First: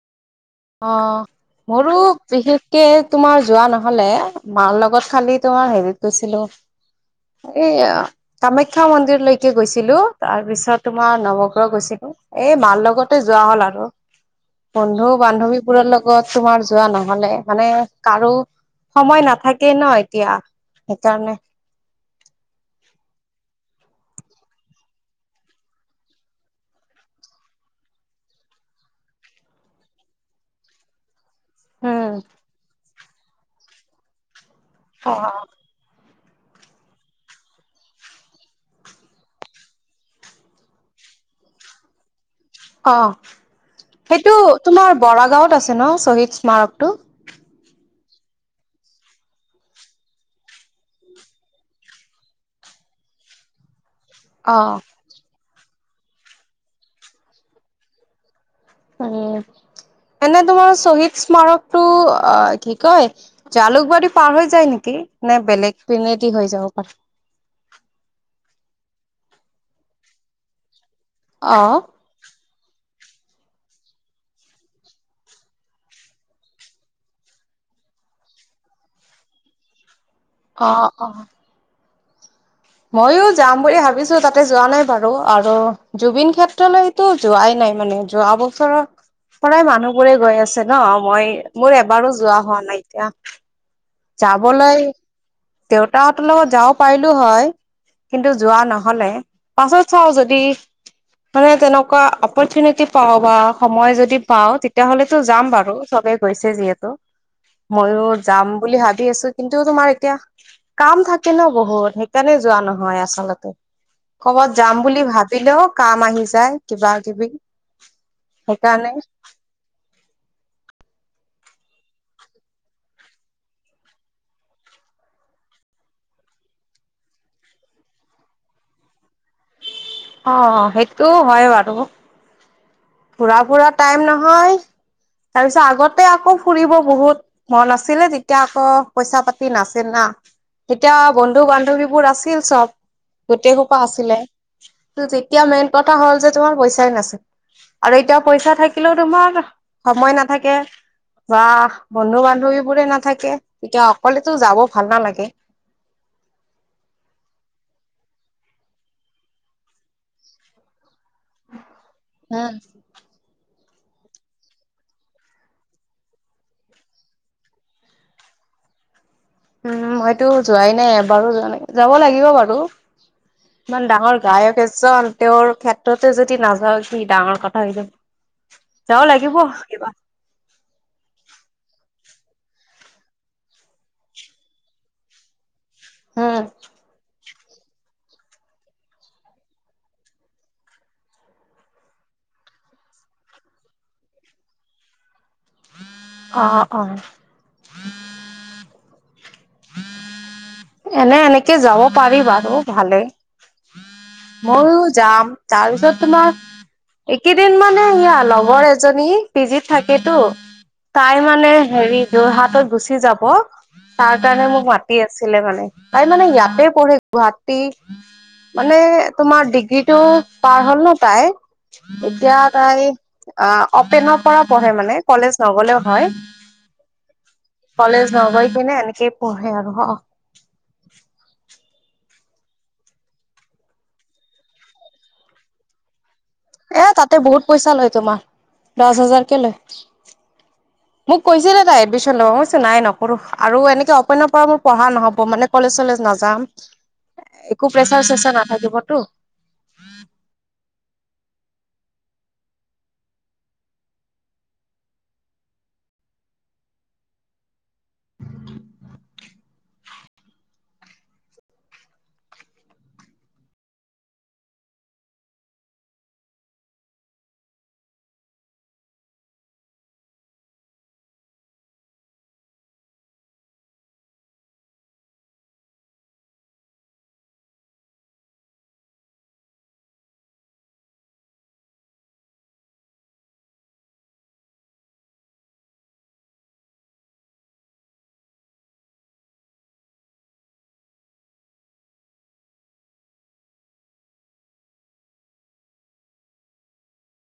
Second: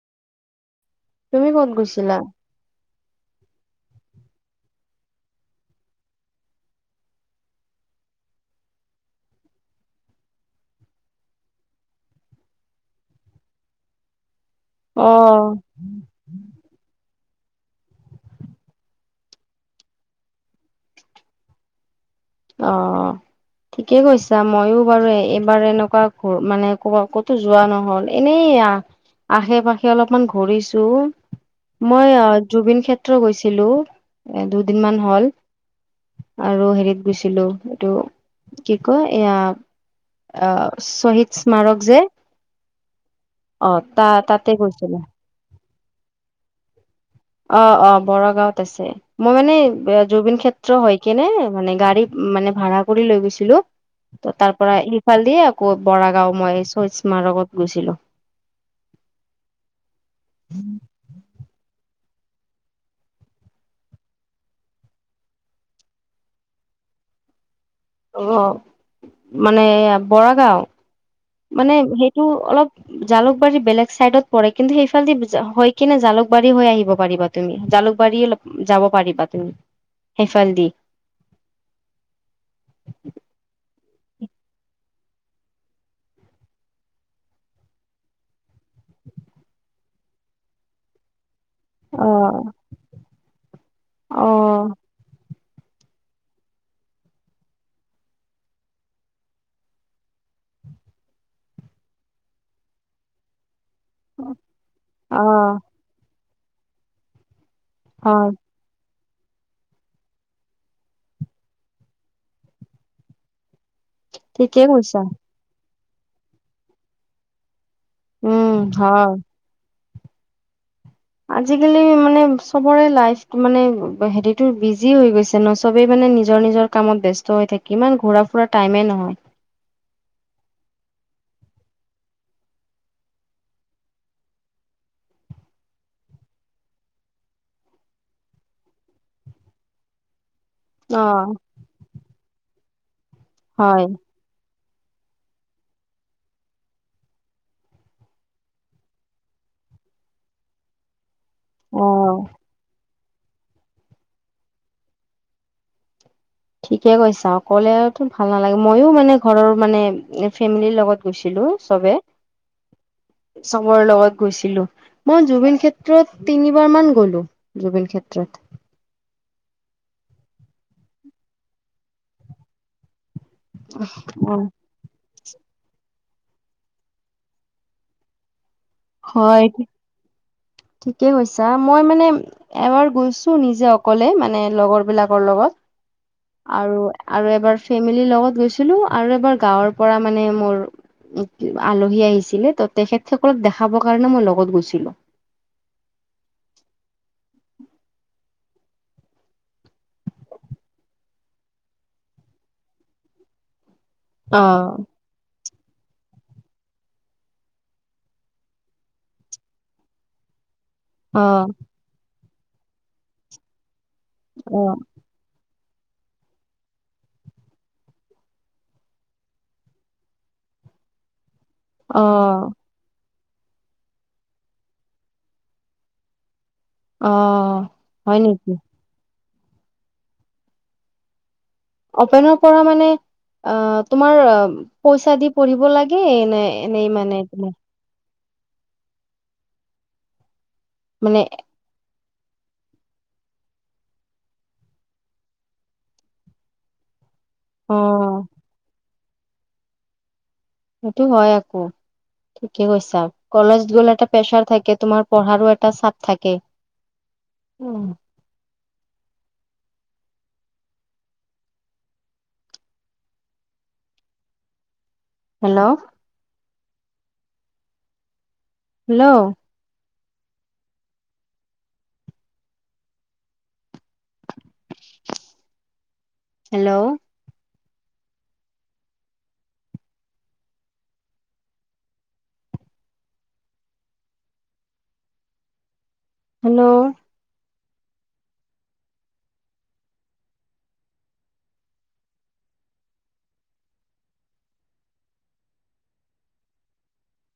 অ তুমি ক'ত মোৰো গৈছিলা? বিশেষ কে তোমাৰ যোৱা নহলে, মাৰ লগত খালি তোমাৰ হেৰিত গৈছিলো এইয়া কামাখ্যা মন্দিৰলৈকে গৈছিলো, তাৰপিছত তোমাৰ নৱগ্ৰহ গৈছিলো। এই মাৰ লগতে যোৱা হ'ল আৰু বন্ধু অ', বোৰৰ লগত তোমাৰ যোৱা নহলে মানে কাৰো সময় নাথাকেই ন এতিয়া সেইকাৰণে। অ। ঠিকে কৈছা মইও বাৰু এইবাৰ এনেকুৱা ঘ মানে ক' ক'তো যোৱা নহ'ল। এনেই আ আশে পাশে অলপমান ঘূৰিছো। উম মই অ জুবিন ক্ষেত্ৰ গৈছিলো, এ দুদিনমান হ'ল। অ', আৰু হেৰিত গৈছিলো এইটো কি কয় এইয়া অ শ্বহীদ স্মাৰক যে অ অ' তা সেইটো তাতে তোমাৰ গৈছিলো। বৰা গাঁৱত আছে ন শ্বহীদ স্মাৰকটো অ অ বৰৰাগাঁৱত আছে মই মানে জুবিন ক্ষেত্ৰ হয় কেনে মানে গাড়ী মানে ভাড়া কৰি লৈ গৈছিলো ত তাৰ পৰা অ', ইফাল দিয়ে আকৌ বৰা গাঁও মই শহদ স্মাৰকত গৈছিলো উ এনে তোমাৰ শ্বহীদ স্মাৰকটো অ কি কয় জালুকবাৰী পাৰ হৈ যায় নেকি নে বেলেগ পিনেদি হৈ যাব পাৰ অ মানে বৰা গাওঁ অ মানে সেইটো অলপ জালুকবাৰী বেলেগ চাইডত পৰে কিন্তু সেইফালেদি হৈ কিনে জালুকবাৰী হৈ আহিব পাৰিবা তুমি জালুকবাৰীয়ে যাব পাৰিবা তুমি সেইফাল দি অহ অ মইো যাম বুলি ভাবিছো তাতে যোৱা নাই বাৰু আৰু জুবিন ক্ষেত্ৰলৈ তটো যোৱাই নাই মানে যোৱা বছৰৰ প্ৰায় মানুহবোৰে গৈ আছে ন মই মোৰ অ এবাৰো যোৱা হোৱা নাই এতিয়া যাবলৈ দেউতাহঁতৰ লগত যাও পাৰিলো হয় কিন্তু যোৱা নহলে পাছত চাওঁ যদি মানে তেনেকুৱা অপৰচুনিতি পাওঁ বা সময় যদি যদি পাওঁ তেতিয়াহলেতো যাম বাৰু চবে গৈছে যিহেতু মইও হয় যাম বুলি ভাবি আছো কিন্তু তোমাৰ এতিয়া কাম থাকে ন বহুত সেইকাৰণে যোৱা নহয় আচলতে কৰ'বাত ঠিকেই যাম কৈছা বুলি ভাবি বিলেও কাম আহি যায় কিবা কিবি উম সেইকাৰণে হয় আজিকালি মানে চবৰে লাইফ মানে হেৰিতো বিজি হৈ গৈছে যে সবেই মানে নিজৰ নিজৰ কামত ব্যস্ত হৈ থাকি ইমান ঘূৰা ফুৰা টাইমে নহয় অ সেইটোও হয় বাৰু ফুৰা ফুৰা টাইম নহয় তাৰপিছত আগতে আকৌ ফুৰিব বহুত মন আছিলে তেতিয়া আকৌ পইচা পাতি নাছিল না এতিয়া অ বন্ধু বান্ধৱীবোৰ আছিল চব গোটেই হয় সোপা আছিলে যেতিয়া মেইন কথা হ'ল যে তোমাৰ পইচাই নাছিল আৰু এতিয়া পইচা থাকিলেও তোমাৰ সময় নাথাকে বা অ বন্ধু বান্ধৱী বোৰে নাথাকে তেতিয়া অকলেতো যাব ভাল নালাগে ঠিকে কৈছা অকলেতো ভাল নালাগে মইও মানে ঘৰৰ মানে ফেমিলিৰ লগত গৈছিলো চবে উম চবৰ লগত গৈছিলো মই জুবিন ক্ষেত্ৰত তিনিবাৰ মান গলো জুবিন ক্ষেত্ৰত উম মইতো যোৱাই নাই এবাৰো যোৱা নাই যাব লাগিব বাৰু ইমান ডাঙৰ অ গায়ক এ চ তেওঁৰ ক্ষেত্ৰতে যদি নাযাওঁ কি ডাঙৰ কথা সৈ যা হয় ঠিকেই কৈছা মই মানে এবাৰ গৈছো নিজে অকলে মানে লগৰ বিলাকৰ লগত উম আৰু আৰু এবাৰ ফেমিলিৰ লগত গৈছিলো আৰু এবাৰ গাঁৱৰ পৰা মানে মোৰ আলহী আহিছিলে ত তেখেতসকলক দেখাবৰ কাৰণে মই লগত গৈছিলো অ অ এনে এনেকে যাব পাৰি বাৰু ভালে অ ময়ও যাম তাৰপিছত তোমাৰ এইকেইদিন মানে সেয়া লগৰ এজনী পিজিত থাকেতো তাই অ মানে হেৰি যোৰহাটত গুচি যাব তাৰ কাৰণে অ মোক মাতি আছে ছিলে মানে তাই মানে ইয়াতে পঢ়ে গুৱাহাটী মানে তোমাৰ ডিগ্ৰীতটো পাৰ হ'ল ন তাই এতিয়া অ তাই অ অপেনৰ পৰা পঢ়ে মানে কলেজ নগলেও হয় অ', কলেজ হয় নগৈ নেকি? পিনে এনেকেই পঢ়ে আৰু অ অপেনৰ পৰা মানে অ তোমাৰ পইচা দি পঢ়িব লাগে নে এ এনেই তাতে মানে বহুত তোমাৰ পইচা লয় তোমাৰ দচ হাজাৰকে লয় মোক মানে কৈছিলে তাই এডমিশ্যন ল' মইকচো নাই নকৰোঁ আৰু এনেকৈ অপেনৰ পৰা মোৰ পঢ়া নহ'ব মানে কলেজ চলেজ নাযাম একো প্ৰেচাৰ অ', চেচাৰ নাথাকিবতো সেইটো হয় আকৌ ঠিকে কৈছা কলেজ গ'লে এটা প্ৰেচাৰ থাকে তোমাৰ পঢ়াৰো এটা চাপ থাকে উম হেল্ল' হেল্ল' হেল্ল' হেল্ল'